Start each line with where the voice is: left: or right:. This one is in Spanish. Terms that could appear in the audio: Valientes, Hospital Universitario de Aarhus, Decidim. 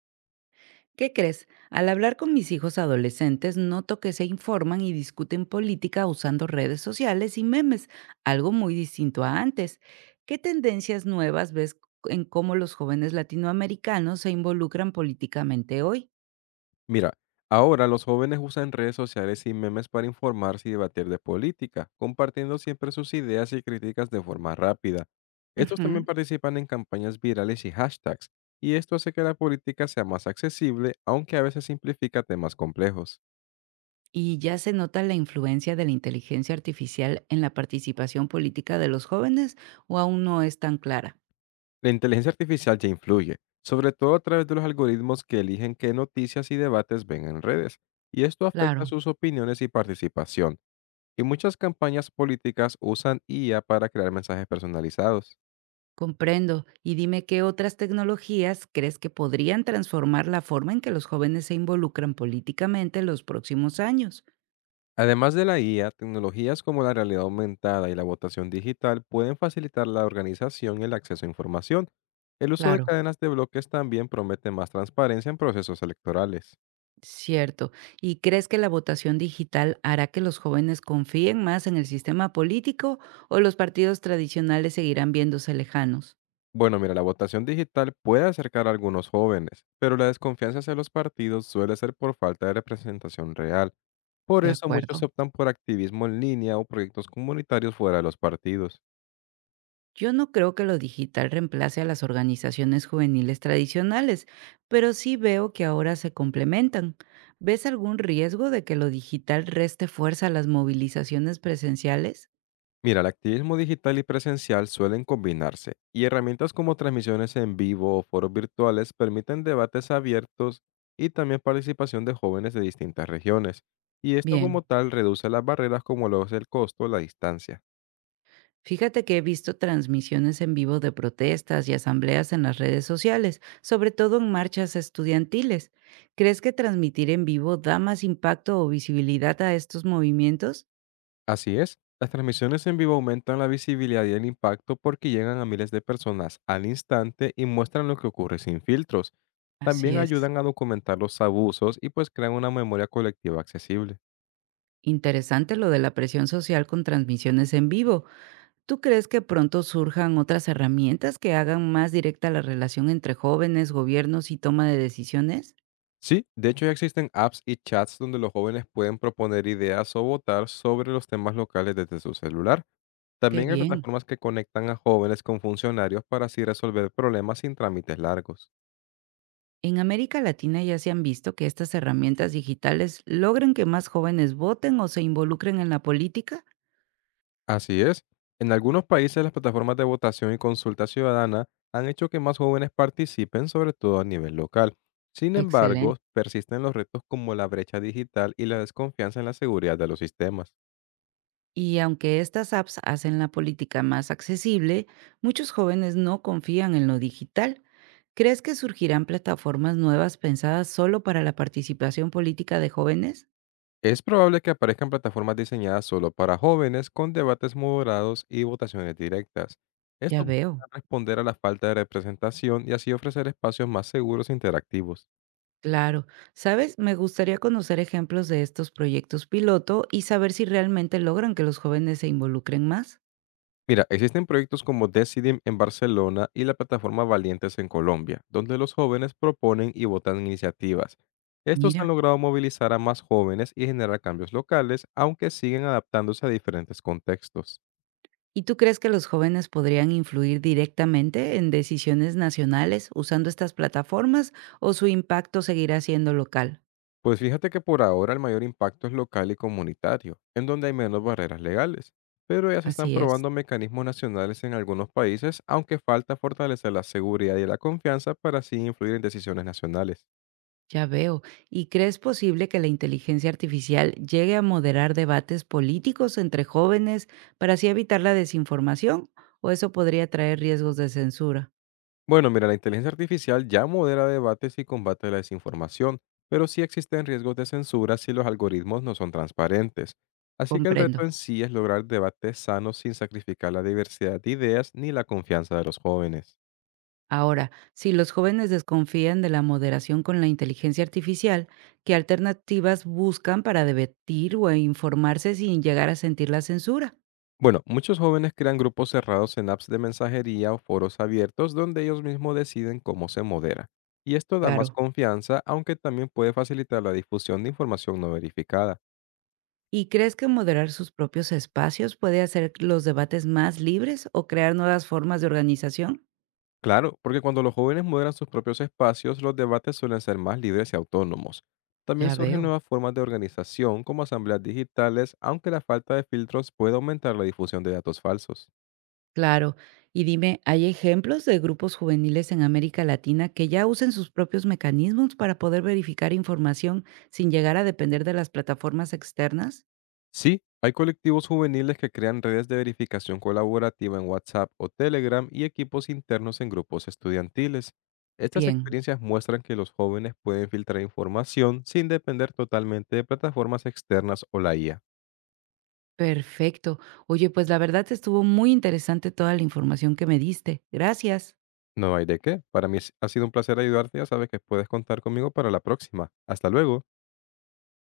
right: ¿Qué crees? Al hablar con mis hijos adolescentes, noto que se informan y discuten política usando redes sociales y memes, algo muy distinto a antes. ¿Qué tendencias nuevas ves en cómo los jóvenes latinoamericanos se involucran políticamente hoy?
left: Mira, ahora los jóvenes usan redes sociales y memes para informarse y debatir de política, compartiendo siempre sus ideas y críticas de forma rápida. Estos también
right: Ujú.
left: participan en campañas virales y hashtags, y esto hace que la política sea más accesible, aunque a veces simplifica temas complejos.
right: Y ya se nota la influencia de la inteligencia artificial en la participación política de los jóvenes o aún no es tan clara.
left: La inteligencia artificial ya influye, sobre todo a través de los algoritmos que eligen qué noticias y debates ven en redes, y esto afecta
right: Claro.
left: sus opiniones y participación, y muchas campañas políticas usan IA para crear mensajes personalizados.
right: Comprendo. Y dime qué otras tecnologías crees que podrían transformar la forma en que los jóvenes se involucran políticamente en los próximos años.
left: Además de la IA, tecnologías como la realidad aumentada y la votación digital pueden facilitar la organización y el acceso a información. El uso de
right: Claro,
left: cadenas de bloques también promete más transparencia en procesos electorales.
right: cierto. ¿Y crees que la votación digital hará que los jóvenes confíen más en el sistema político o los partidos tradicionales seguirán viéndose lejanos?
left: Bueno, mira, la votación digital puede acercar a algunos jóvenes, pero la desconfianza hacia los partidos suele ser por falta de representación real. Por
right: De
left: eso
right: acuerdo.
left: muchos optan por activismo en línea o proyectos comunitarios fuera de los partidos.
right: Yo no creo que lo digital reemplace a las organizaciones juveniles tradicionales, pero sí veo que ahora se complementan. ¿Ves algún riesgo de que lo digital reste fuerza a las movilizaciones presenciales?
left: Mira, el activismo digital y presencial suelen combinarse, y herramientas como transmisiones en vivo o foros virtuales permiten debates abiertos y también participación de jóvenes de distintas regiones, y esto
right: Bien,
left: como tal reduce las barreras como lo es el costo o la distancia.
right: fíjate que he visto transmisiones en vivo de protestas y asambleas en las redes sociales, sobre todo en marchas estudiantiles. ¿Crees que transmitir en vivo da más impacto o visibilidad a estos movimientos?
left: Así es, las transmisiones en vivo aumentan la visibilidad y el impacto porque llegan a miles de personas al instante y muestran lo que ocurre sin filtros.
right: Así
left: También
right: es.
left: ayudan a documentar los abusos y pues crean una memoria colectiva accesible.
right: Interesante lo de la presión social con transmisiones en vivo. ¿Tú crees que pronto surjan otras herramientas que hagan más directa la relación entre jóvenes, gobiernos y toma de decisiones?
left: Sí, de hecho ya existen apps y chats donde los jóvenes pueden proponer ideas o votar sobre los temas locales desde su celular.
right: Qué
left: También hay
right: bien.
left: plataformas que conectan a jóvenes con funcionarios para así resolver problemas sin trámites largos.
right: En América Latina ya se han visto que estas herramientas digitales logran que más jóvenes voten o se involucren en la política.
left: Así es, en algunos países las plataformas de votación y consulta ciudadana han hecho que más jóvenes participen, sobre todo a nivel local. Sin
right: Excelente.
left: embargo, persisten los retos como la brecha digital y la desconfianza en la seguridad de los sistemas.
right: Y aunque estas apps hacen la política más accesible, muchos jóvenes no confían en lo digital. ¿Crees que surgirán plataformas nuevas pensadas solo para la participación política de jóvenes?
left: Es probable que aparezcan plataformas diseñadas solo para jóvenes con debates moderados y votaciones directas.
right: Ya
left: Esto
right: veo.
left: busca responder a la falta de representación y así ofrecer espacios más seguros e interactivos.
right: Claro, ¿sabes? Me gustaría conocer ejemplos de estos proyectos piloto y saber si realmente logran que los jóvenes se involucren más.
left: Mira, existen proyectos como Decidim en Barcelona y la plataforma Valientes en Colombia, donde los jóvenes proponen y votan iniciativas. Estos han
right: Mira,
left: logrado movilizar a más jóvenes y generar cambios locales, aunque siguen adaptándose a diferentes contextos.
right: ¿y tú crees que los jóvenes podrían influir directamente en decisiones nacionales usando estas plataformas o su impacto seguirá siendo local?
left: Pues fíjate que por ahora el mayor impacto es local y comunitario, en donde hay menos barreras legales, pero ya se están
right: Así es,
left: probando mecanismos nacionales en algunos países, aunque falta fortalecer la seguridad y la confianza para así influir en decisiones nacionales.
right: ya veo. ¿Y crees posible que la inteligencia artificial llegue a moderar debates políticos entre jóvenes para así evitar la desinformación o eso podría traer riesgos de censura?
left: Bueno, mira, la inteligencia artificial ya modera debates y combate la desinformación, pero sí existen riesgos de censura si los algoritmos no son transparentes. Así que el
right: Comprendo.
left: reto en sí es lograr debates sanos sin sacrificar la diversidad de ideas ni la confianza de los jóvenes.
right: Ahora, si los jóvenes desconfían de la moderación con la inteligencia artificial, ¿qué alternativas buscan para debatir o informarse sin llegar a sentir la censura?
left: Bueno, muchos jóvenes crean grupos cerrados en apps de mensajería o foros abiertos donde ellos mismos deciden cómo se modera. Y esto da más
right: Claro.
left: confianza, aunque también puede facilitar la difusión de información no verificada.
right: ¿Y crees que moderar sus propios espacios puede hacer los debates más libres o crear nuevas formas de organización?
left: Claro, porque cuando los jóvenes moderan sus propios espacios, los debates suelen ser más libres y autónomos. También
right: Ya
left: surgen
right: veo.
left: nuevas formas de organización como asambleas digitales, aunque la falta de filtros puede aumentar la difusión de datos falsos.
right: Claro. Y dime, ¿hay ejemplos de grupos juveniles en América Latina que ya usen sus propios mecanismos para poder verificar información sin llegar a depender de las plataformas externas?
left: Sí, hay colectivos juveniles que crean redes de verificación colaborativa en WhatsApp o Telegram y equipos internos en grupos estudiantiles. Estas
right: Bien.
left: experiencias muestran que los jóvenes pueden filtrar información sin depender totalmente de plataformas externas o la IA.
right: Perfecto. Oye, pues la verdad estuvo muy interesante toda la información que me diste. Gracias.
left: No hay de qué. Para mí es- ha sido un placer ayudarte. Ya sabes que puedes contar conmigo para la próxima. Hasta luego.